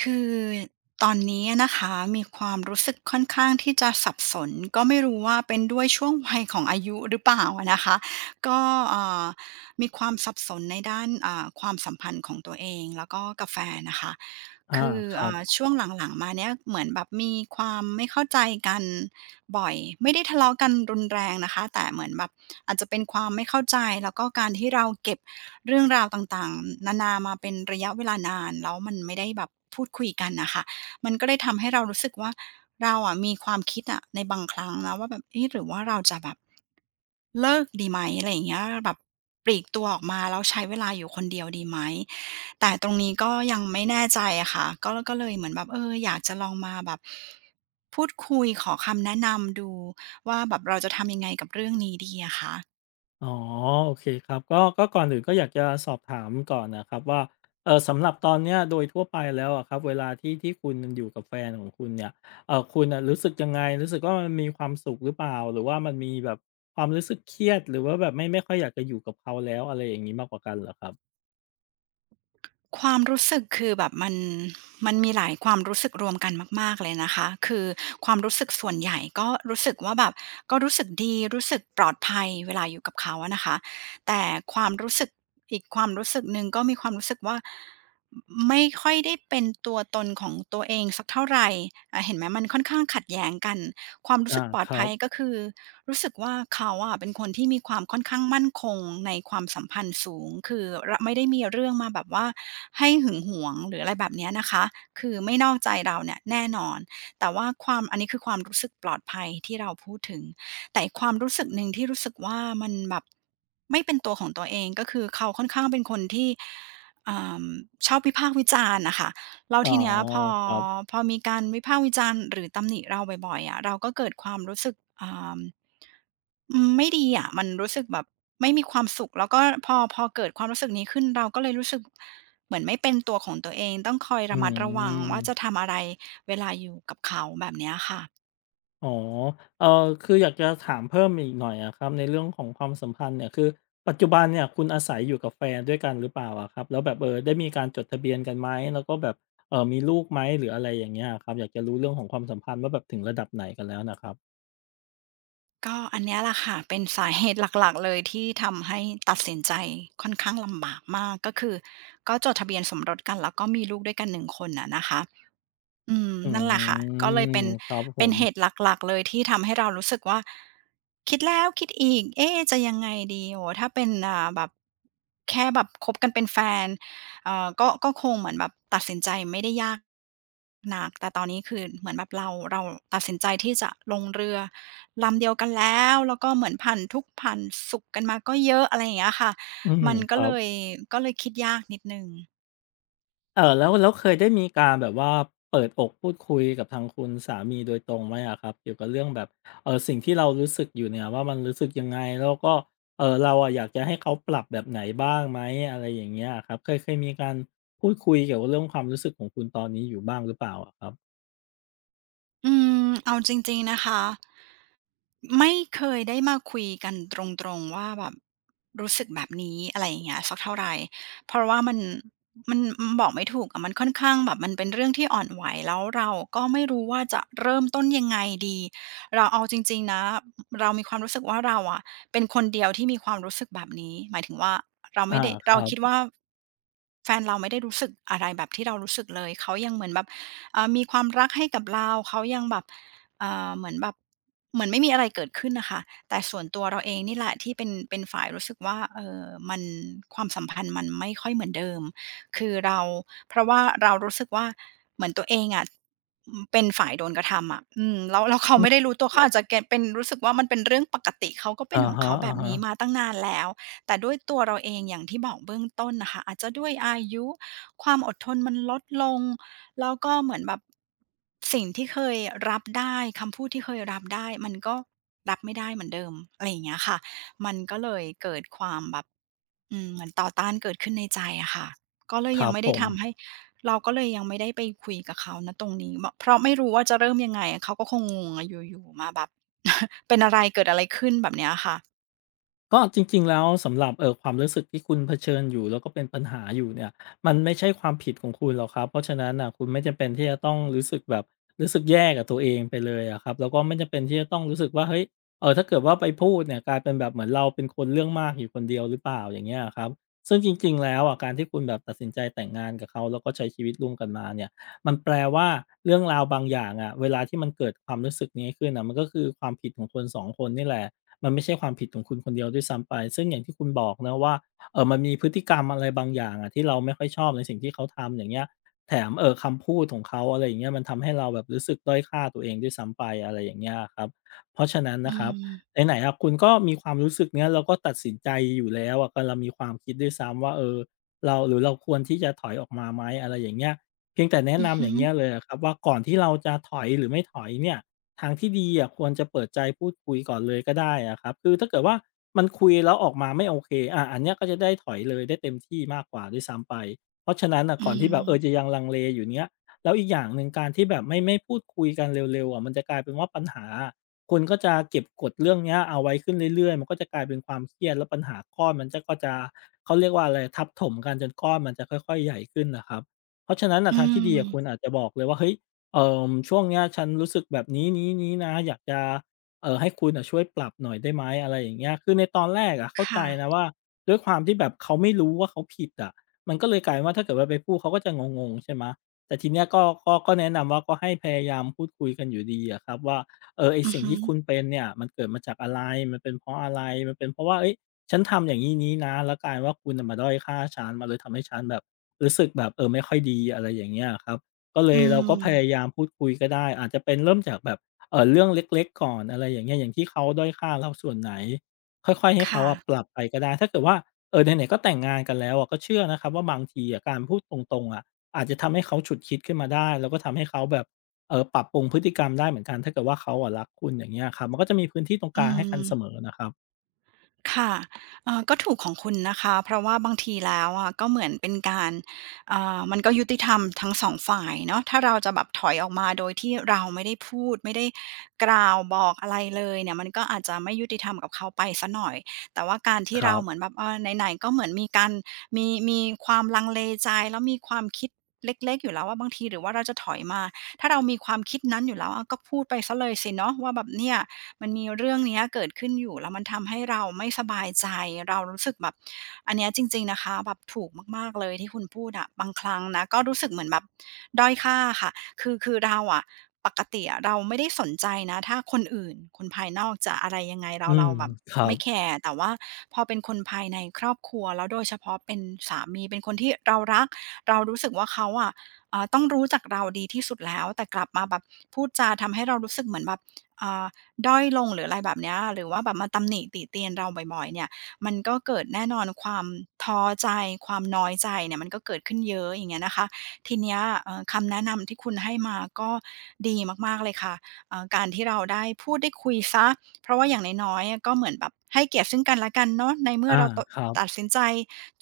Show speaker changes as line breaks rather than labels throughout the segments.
คือตอนนี้อนะคะมีความรู้สึกค่อนข้างที่จะสับสนก็ไม่รู้ว่าเป็นด้วยช่วงวัยของอายุหรือเปล่าอะนะคะก็เอ่อมีความสับสนในด้านความสัมพันธ์ของตัวเองแล้วก็กาแฟนนะคะ
อา
คือ
ครับ
ช่วงหลังๆมาเนี้ยเหมือนแบบมีความไม่เข้าใจกันบ่อยไม่ได้ทะเลาะกันรุนแรงนะคะแต่เหมือนแบบอาจจะเป็นความไม่เข้าใจแล้วก็การที่เราเก็บ เรื่องราวต่างๆนานามาเป็นระยะเวลานานแล้วมันไม่ได้แบบพูดคุยกันน่ะค่ะมันก็เลยทำให้เรารู้สึกว่าเราอะมีความคิดอะในบางครั้งนะว่าแบบเอ๊ะหรือว่าเราจะแบบเลิกดีไหมอะไรอย่างเงี้ยแบบปลีกตัวออกมาแล้วใช้เวลาอยู่คนเดียวดีไหมแต่ตรงนี้ก็ยังไม่แน่ใจอะค่ะก็เลยเหมือนแบบเอออยากจะลองมาแบบพูดคุยขอคำแนะนำดูว่าแบบเราจะทำยังไงกับเรื่องนี้ดีอะคะ
อ๋อโอเคครับก็ก่อนอื่นก็อยากจะสอบถามก่อนนะครับว่าสำหรับตอนเนี้ยโดยทั่วไปแล้วอะครับเวลาที่คุณอยู่กับแฟนของคุณเนี่ยคุณน่ะรู้สึกยังไงรู้สึกว่ามันมีความสุขหรือเปล่าหรือว่ามันมีแบบความรู้สึกเครียดหรือว่าแบบไม่ค่อยอยากจะอยู่กับเขาแล้วอะไรอย่างงี้มากกว่ากันเหรอครับ
ความรู้สึกคือแบบมันมีหลายความรู้สึกรวมกันมากๆเลยนะคะคือความรู้สึกส่วนใหญ่ก็รู้สึกว่าแบบก็รู้สึกดีรู้สึกปลอดภัยเวลาอยู่กับเขาอะนะคะแต่ความรู้สึกอีกความรู้สึกหนึ่งก็มีความรู้สึกว่าไม่ค่อยได้เป็นตัวตนของตัวเองสักเท่าไรเห็นไหมมันค่อนข้างขัดแย้งกัน ความรู้สึ
อา
กปลอ
ค
ด
รั
ภั
บ
ยก็คือรู้สึกว่าเขาอะเป็นคนที่มีความค่อนข้างมั่นคงในความสัมพันธ์สูงคือระไม่ได้มีเรื่องมาแบบว่าให้หึงหวงหรืออะไรแบบเนี้ยนะคะคือไม่นอกใจเราเนี่ยแน่นอนแต่ว่าความอันนี้คือความรู้สึกปลอดภัยที่เราพูดถึงแต่อีกความรู้สึกหนึ่งที่รู้สึกว่ามันแบบไม่เป็นตัวของตัวเองก็คือเขาค่อนข้างเป็นคนที่อ่าชอบวิพากษ์วิจารณ์น่ะค่ะ แล้ว
อ๋อ
ทีเนี้ยพอ
ครับ
พอมีการวิพากษ์วิจารณ์หรือตำหนิเราบ่อยๆอะเราก็เกิดความรู้สึกอ่าอืมไม่ดีอะมันรู้สึกแบบไม่มีความสุขแล้วก็พอเกิดความรู้สึกนี้ขึ้นเราก็เลยรู้สึกเหมือนไม่เป็นตัวของตัวเองต้องคอย
อื
ระมัดระวังว่าจะ
ม
ทำอะไรเวลาอยู่กับเขาแบบเนี้ยค่ะ
อ๋อเอ่อคืออยากจะถามเพิ่มอีกหน่อยอะครับในเรื่องของความสัมพันธ์เนี่ยคือปัจจุบันเนี่ยคุณอาศัยอยู่กับแฟนด้วยกันหรือเปล่าอะครับแล้วแบบได้มีการจดทะเบียนกันไหมแล้วก็แบบมีลูกไหมหรืออะไรอย่างเงี้ยอะครับอยากจะรู้เรื่องของความสัมพันธ์ว่าแบบถึงระดับไหนกันแล้วน่ะครับ
ก็อันเนี้ยแหละค่ะเป็นสาเหตุหลักๆเลยที่ทำให้ตัดสินใจค่อนข้างลำบากมากก็คือก็จดทะเบียนสมรสกันแล้วก็มีลูกด้วยกันหนึ่งคนอะนะคะ อืม
อื
นั่นแหละค่ะก็เลยเป็
ม
น
ครับผ
เป็น
ม
เหตุหลักๆเลยที่ทำให้เรารู้สึกว่าคิดแล้วคิดอีกเอ๊ะจะยังไงดีโอ้โฮถ้าเป็นแบบแค่แบบคบกันเป็นแฟนก็คงเหมือนแบบตัดสินใจไม่ได้ยากนักแต่ตอนนี้คือเหมือนแบบเราตัดสินใจที่จะลงเรือลำเดียวกันแล้วแล้วก็เหมือนผ่านทุกข์ผ่านสุขกันมาก็เยอะอะไรอย่างเงี้ยค่ะ
อืม
มัน
ค
ก็
รั
เล
บ
ยคิดยากนิดหนึ่ง
เออแล้วเคยได้มีการแบบว่าเปิดอกพูดคุยกับทางคุณสามีโดยตรงไหมอะครับเกี่ยวกับเรื่องแบบเออสิ่งที่เรารู้สึกอยู่เนี่ยว่ามันรู้สึกยังไงแล้วก็เออเราอะอยากจะให้เขาปรับแบบไหนบ้างไหมอะไรอย่างเงี้ยครับเคยมีการพูดคุยเกี่ยวกับเรื่องความรู้สึกของคุณตอนนี้อยู่บ้างหรือเปล่าอะครับ
อืมเอาจริงๆนะคะไม่เคยได้มาคุยกันตรงๆว่าแบบรู้สึกแบบนี้อะไรอย่างเงี้ยสักเท่าไรเพราะว่ามันบอกไม่ถูกอะมันค่อนข้างแบบมันเป็นเรื่องที่อ่อนไหวแล้วเราก็ไม่รู้ว่าจะเริ่มต้นยังไงดีเราเอาจริงๆนะเรามีความรู้สึกว่าเราอะเป็นคนเดียวที่มีความรู้สึกแบบนี้หมายถึงว่าเรา
อา
ไม่ได้
ค
เรา
รับ
คิดว่าแฟนเราไม่ได้รู้สึกอะไรแบบที่เรารู้สึกเลยเขายังเหมือนแบบ มีความรักให้กับเรา เขายังแบบเอ่าเหมือนแบบ เหมือนไม่มีอะไรเกิดขึ้นนะคะแต่ส่วนตัวเราเองนี่แหละที่เป็นฝ่ายรู้สึกว่าเออมันความสัมพันธ์มันไม่ค่อยเหมือนเดิม คือเรา เพราะว่าเรารู้สึกว่าเหมือนตัวเองอะเป็นฝ่ายโดนกระทำอะอืมแล้วเขา
อื
ไม่
ม
ได้รู้ตัว
ค
เขา
รั
อาจจะ
บ
เกตเป็นรู้สึกว่ามันเป็นเรื่องปกติเขาก็เป็
อา
นของ
ฮะ
เขาแบบนี้มาตั้งนานแล้วแต่ด้วยตัวเราเองอย่างที่บอกเบื้องต้นนะคะอาจจะด้วยอายุความอดทนมันลดลง แล้วก็เหมือนแบบสิ่งที่เคยรับได้คำพูดที่เคยรับได้มันก็รับไม่ได้เหมือนเดิมอะไรอย่างเงี้ยค่ะมันก็เลยเกิดความแบบเหมือนต่อต้านเกิดขึ้นในใจอะค่ะก็เลย
ค
ยั
รั
ง
บ
ไม่
ผ
ได้
ม
ทำให้เราก็เลยยังไม่ได้ไปคุยกับเขาณตรงนี้บเพราะไม่รู้ว่าจะเริ่มยังไงเขาก็คงงงอะอยู่ๆมาแบบ เป็นอะไรเกิดอะไรขึ้นแบบเนี้ยค่ะ
ก็จริงๆแล้วสำหรับความรู้สึกที่คุณเผชิญอยู่แล้วก็เป็นปัญหาอยู่เนี่ยมันไม่ใช่ความผิดของคุณหรอกครับเพราะฉะนั้นน่ะคุณไม่จำเป็นที่จะต้องรู้สึกแบบรู้สึกแย่กับตัวเองไปเลยอะครับแล้วก็ไม่จำเป็นที่จะต้องรู้สึกว่าเฮ้ยเออถ้าเกิดว่าไปพูดเนี่ยกลายเป็นแบบเหมือนเราเป็นคนเรื่องมากอยู่คนเดียวหรือเปล่าอย่างเงี้ยอะครับซึ่งจริงๆแล้วอะการที่คุณแบบตัดสินใจแต่งงานกับเขาแล้วก็ใช้ชีวิตร่วมกันมาเนี่ยมันแปลว่าเรื่องราวบางอย่างอะเวลาที่มันเกิดความรู้สึกนี้ขึ้นน่ะมันก็คือความผิดของคน2คนนี่แหละ มันไม่ใช่ความผิดของคุณคนเดียวด้วยซ้ำไปซึ่งอย่างที่คุณบอกนะว่ามันมีพฤติกรรมอะไรบางอย่างอะที่เราไม่ค่อยชอบในสิ่งที่เขาทำอย่างเงี้ยแถมคำพูดของเขาอะไรอย่างเงี้ยมันทำให้เราแบบรู้สึกด้อยค่าตัวเองด้วยซ้ำไปอะไรอย่างเงี้ยอะครับเพราะฉะนั้น
อื
นะครับ
ม
ไหนๆอะคุณก็มีความรู้สึกเนี้ยแล้วก็ตัดสินใจอยู่แล้วอะกำลังมีความคิดด้วยซ้ำว่าเออเราหรือเราควรที่จะถอยออกมาไหมอะไรอย่างเงี้ยเพียงแต่แนะ
อือ
นำ
ฮึ
อย่างเงี้ยเลยอะครับว่าก่อนที่เราจะถอยหรือไม่ถอยเนี่ย ทางที่ดีอะควรจะเปิดใจพูดคุยก่อนเลยก็ได้อะครับคือถ้าเกิดว่ามันคุยแล้วออกมาไม่โอเคอะอันเนี้ยก็จะได้ถอยเลยได้เต็มที่มากกว่าด้วยซ้ำไปเพราะฉะนั้นอ่ะ
อื
ก่อนที่แบบเอ
ม
อจะยังลังเลอยู่เนี้ยแล้วอีกอย่างหนึ่งการที่แบบไม่พูดคุยกันเร็วๆอะมันจะกลายเป็นว่าปัญหาคุณก็จะเก็บกดเรื่องเนี้ยเอาไว้ขึ้นเรื่อยๆมันก็จะกลายเป็นความเครียดแล้วปัญหาก้อนมันจะเขาเรียกว่าอะไรทับถมกันจนก้อนมันจะค่อยๆใหญ่ขึ้นนะครับเพราะฉะนั้นน่ะ
อื
ทางที่ดี
ม
อะคุณอาจจะบอกเลยว่าเฮ้ย ช่วงเนี้ยฉันรู้สึกแบบนี้นี้นนะอยากจะให้คุณนะช่วยปรับหน่อยได้ไหมอะไรอย่างเงี้ยคือในตอนแรกอะเข้าใจ
ค่ะ
นะว่าด้วยความที่แบบเขาไม่รู้ว่าเขาผิดอะมันก็เลยกลายว่าถ้าเกิดว่าไปพูดเขาก็จะงงๆใช่ไหมแต่ทีเนี้ยก็แนะนำว่าก็ให้พยายามพูดคุยกันอยู่ดีอะครับว่าเออไอ
อือ
สิ่ง
ฮึ
ที่คุณเป็นเนี่ยมันเกิดมาจากอะไรมันเป็นเพราะอะไรมันเป็นเพราะว่าเอ้ยฉันทำอย่างนี้นี้นะแล้วกลายว่าคุณน่ะมาด้อยค่าฉันมาเลยทำให้ฉันแบบรู้สึกแบบเออไม่ค่อยดีอะไรอย่างเงี้ยครับ ก็เล
อื
ยเราก็พยา
ม
ยามพูดคุยก็ได้อาจจะเป็นเริ่มจากแบบเรื่องเล็กๆก่อนอะไรอย่างเงี้ยอย่างที่เขาด้อยค่าเราส่วนไหนค่อยๆให้เขา
ค่ะ
อะปรับไปก็ได้ถ้าเกิดว่าไหนๆก็แต่งงานกันแล้วอะก็เชื่อนะครับว่าบางทีอะการพูดตรงๆอะอาจจะทำให้เขาฉุกคิดขึ้นมาได้แล้วก็ทำให้เขาแบบปรับปรุงพฤติกรรมได้เหมือนกันถ้าเกิดว่าเขาอะรักคุณอย่างเงี้ยครับมันก็จะมีพื้นที่ตรงก
อื
ลางให้กั
ม
นเสมอนะครับ
ค่ะก็ถูกของคุณนะคะเพราะว่าบางทีแล้วอะก็เหมือนเป็นการมันก็ยุติธรรมทั้งสองฝ่ายเนาะถ้าเราจะแบบถอยออกมาโดยที่เราไม่ได้พูดไม่ได้กล่าวบอกอะไรเลยเนี่ยมันก็อาจจะไม่ยุติธรรมกับเขาไปเสียหน่อยแต่ว่าการที่
ค
เรา
รับ
เหมือนแบบเออไหนๆก็เหมือนมีการมีความลังเลใจแล้วมีความคิดเล็กๆอยู่แล้วว่าบางทีหรือว่าเราจะถอยมาถ้าเรามีความคิดนั้นอยู่แล้วอาก็พูดไปเสียเลยสิเนาะว่าแบบเนี่ย มันมีเรื่องเนี้ยเกิดขึ้นอยู่แล้วมันทำให้เราไม่สบายใจเรารู้สึกแบบอันเนี้ยจริงๆนะคะแบบถูกมากๆเลยที่คุณพูดอะบางครั้งนะก็รู้สึกเหมือนแบบด้อยค่าค่ะคือเราอะปกติอะเราไม่ได้สนใจนะถ้าคนอื่นคนภายนอกจะอะไรยังไง
อื
เรา
ม
แบบ
ครับ
ไม่แคร์แต่ว่าพอเป็นคนภายในครอบครัวแล้วโดยเฉพาะเป็นสามีเป็นคนที่เรารักเรารู้สึกว่าเขาอะต้องรู้จักเราดีที่สุดแล้วแต่กลับมาแบบพูดจาทำให้เรารู้สึกเหมือนแบบอ่า ด้อยลงหรืออะไรแบบเนี้ยหรือว่าแบบมาตำหนิติเตียนเราบ่อยๆเนี่ยมันก็เกิดแน่นอนความท้อใจความน้อยใจเนี่ยมันก็เกิดขึ้นเยอะอย่างเงี้ยนะคะทีเนี้ยคำแนะนำที่คุณให้มาก็ดีมากๆเลยค่ะการที่เราได้พูดได้คุยเสียเพราะว่าอย่างน้อยๆอะก็เหมือนแบบให้เกียรติซึ่งกันและกันเนาะในเมื่
อา
อเราต
ครับ
ตัดสินใจ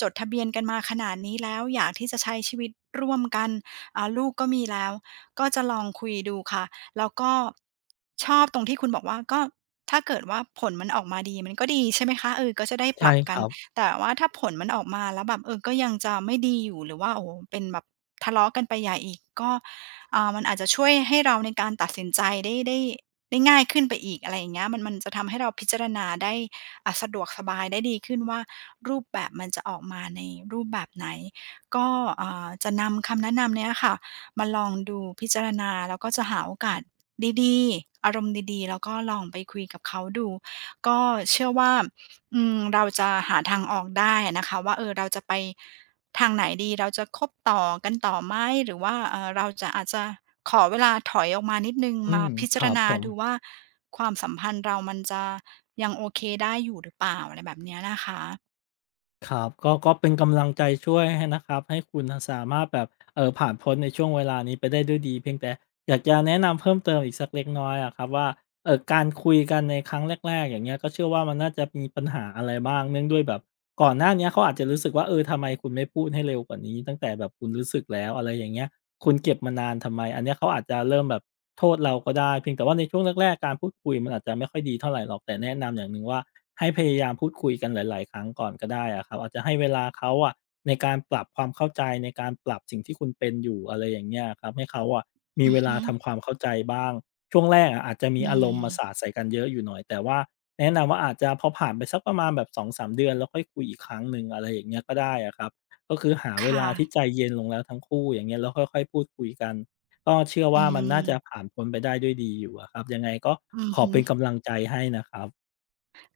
จดทะเบียนกันมาขนาดนี้แล้วอยากที่จะใช้ชีวิตร่วมกันอ่าลูกก็มีแล้วก็จะลองคุยดูค่ะ แล้วก็ชอบตรงที่คุณบอกว่าก็ถ้าเกิดว่าผลมันออกมาดีมันก็ดีใช่ไหมคะเออก็จะได้ป
ใช่
รับ
ค
กัน
รับ
แต่ว่าถ้าผลมันออกมาแล้วแบบเออก็ยังจะไม่ดีอยู่หรือว่าโอ้โฮเป็นแบบทะเลาะกันไปใหญ่อีกก็อ่ามันอาจจะช่วยให้เราในการตัดสินใจได้ได้ง่ายขึ้นไปอีกอะไรอย่างเงี้ยมันจะทำให้เราพิจารณาได้อ่าสะดวกสบายได้ดีขึ้นว่ารูปแบบมันจะออกมาในรูปแบบไหนก็อ่าจะนำคำแนะนำเนี้ยค่ะ มาลองดูพิจารณาแล้วก็จะหาโอกาสดีๆอารมณ์ดีๆแล้วก็ลองไปคุยกับเขาดูก็เชื่อว่าเราจะหาทางออกได้อะนะคะว่าเออเราจะไปทางไหนดีเราจะคบต่อกันต่อไหมหรือว่าเราจะอาจจะขอเวลาถอยออกมานิดหนึ่ง
อื
มา
ม
พิ
ค
จาร
รับ
ณา
ผม
ดูว่าความสัมพันธ์เรามันจะยังโอเคได้อยู่หรือเปล่าอะไรแบบเนี้ยนะคะ
ครับก็เป็นกำลังใจช่วยให้นะครับให้คุณน่ะสามารถแบบผ่านพ้นในช่วงเวลานี้ไปได้ด้วยดีเพียงแต่อยากจะแนะนำเพิ่มเติมอีกสักเล็กน้อยอะครับว่าการคุยกันในครั้งแรกๆอย่างเงี้ยก็เชื่อว่ามันน่าจะมีปัญหาอะไรบ้างเนื่องด้วยแบบก่อนหน้าเนี้ยเขาอาจจะรู้สึกว่าเออทำไมคุณไม่พูดให้เร็วกว่านี้ตั้งแต่แบบคุณรู้สึกแล้วอะไรอย่างเงี้ย คุณเก็บมานานทำไม อันเนี้ยเขาอาจจะเริ่มแบบโทษเราก็ได้เพียงแต่ว่าในช่วงแรกๆการพูดคุยมันอาจจะไม่ค่อยดีเท่าไรหรอกแต่แนะนำอย่างหนึ่งว่าให้พยายามพูดคุยกันหลายๆครั้งก่อนก็ได้อะครับอาจจะให้เวลาเขาอะในการปรับความเข้าใจในการปรับสิ่งที่คุณเป็นอยู่อะไรอย่างเงี้ยอะครับให้เขาอะมี
อื
เว
อ
ลา
ฮึ
ทำความเข้าใจบ้างช่วงแรกอะอาจจะมี
อื
อารมณ์
ม
มาสาดใส่กันเยอะอยู่หน่อยแต่ว่าแนะนำว่าอาจจะพอผ่านไปสักประมาณแบบ2-3 เดือนแล้วค่อยคุยอีกครั้งหนึ่งอะไรอย่างเงี้ยก็ได้อะครับ ก็คือหาเวลา
ค่ะ
ที่ใจเย็นลงแล้วทั้งคู่อย่างเงี้ยแล้วค่อยๆพูดคุยกันก็เชื่อ
อื
ว่ามัน
ม
น่าจะผ่านพ้นไปได้ด้วยดีอยู่อะครับยังไงก็
อือ
ขอ
ฮึ
เป็นกำลังใจให้นะครับ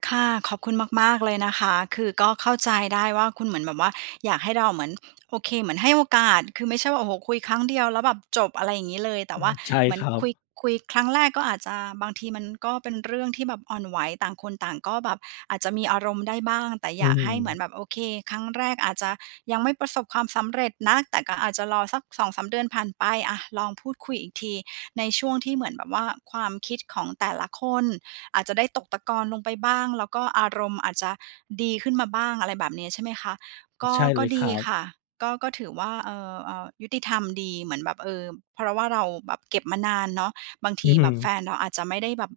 ค่ะขอบคุณมากๆเลยนะคะคือก็เข้าใจได้ว่าคุณเหมือนแบบว่าอยากให้เราเหมือนโอเคเหมือนให้โอกาสคือไม่ใช่ว่าโอ้โฮคุยครั้งเดียวแล้วแบบจบอะไรอย่างงี้เลยแต่
อืม
ว่า
ใช่
เหมือ
ค
น
รับ
คุยครั้งแรกก็อาจจะบางทีมันก็เป็นเรื่องที่แบบอ่อนไหวต่างคนต่างก็แบบอาจจะมีอารมณ์ได้บ้างแต่อ
อื
ยาก
ม
ให้เหมือนแบบโอเคครั้งแรกอาจจะยังไม่ประสบความสำเร็จนักแต่ก็อาจจะรอสักสองสามเดือนผ่านไปอะลองพูดคุยอีกทีในช่วงที่เหมือนแบบว่าความคิดของแต่ละคน อาจจะได้ตกตะกอนลงไปบ้างแล้วก็อารมณ์อาจจะดีขึ้นมาบ้างอะไรแบบนี้ใช่ไหมคะก็
ใช่เล
ก็
ยค
ดี
รับ
ค่ะก็ถือว่ายุติธรรมดีเหมือนแบบเพราะว่าเราแบบเก็บมานานเนาะบาง
อื
ที
ม
แบบแฟนเราอาจจะไม่ได้แบบ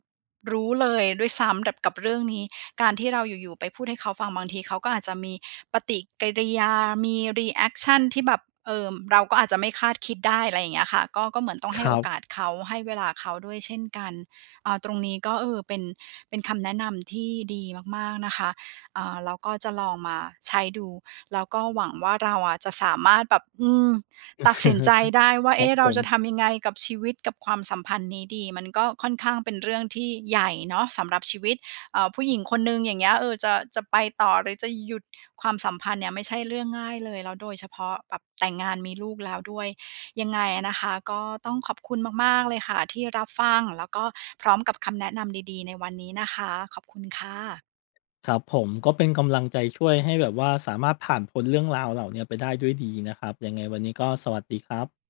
รู้เลยด้วยซ้ำแบบกับเรื่องนี้การที่เราอยู่ๆไปพูดให้เขาฟังบางทีเขาก็อาจจะมีปฏิกิริยามีรีแอกชันที่แบบเราก็อาจจะไม่คาดคิดได้อะไรอย่างเงี้ยค่ะก็เหมือนต้อง
ค
ให้โอ
รับ
กาสเขาให้เวลาเขาด้วยเช่นกัน อ่าตรงนี้ก็เออเป็นคำแนะนำที่ดีมากๆนะคะอ่าเราก็จะลองมาใช้ดูแล้วก็หวังว่าเราอะจะสามารถแบบตัดสินใจ ได้ว่า
ครับ
เอ๊ะ
ผ
เราจะ
ม
ทำยังไงกับชีวิตกับความสัมพันธ์นี้ดีมันก็ค่อนข้างเป็นเรื่องที่ใหญ่เนาะสำหรับชีวิตเอ่าผู้หญิงคนหนึ่งอย่างเงี้ยเออจะไปต่อหรือจะหยุดความสัมพันธ์เนี่ยไม่ใช่เรื่องง่ายเลยแล้วโดยเฉพาะแบบแต่งงานมีลูกแล้วด้วย ยังไงนะคะก็ต้องขอบคุณมากๆเลยค่ะที่รับฟังแล้วก็พร้อมกับคำแนะนำดีๆในวันนี้นะคะขอบคุณค่ะ
ครับผมก็เป็นกำลังใจช่วยให้แบบว่าสามารถผ่านพ้นเรื่องราวเหล่าเนี้ยไปได้ด้วยดีนะครับยังไงวันนี้ก็สวัสดีครับ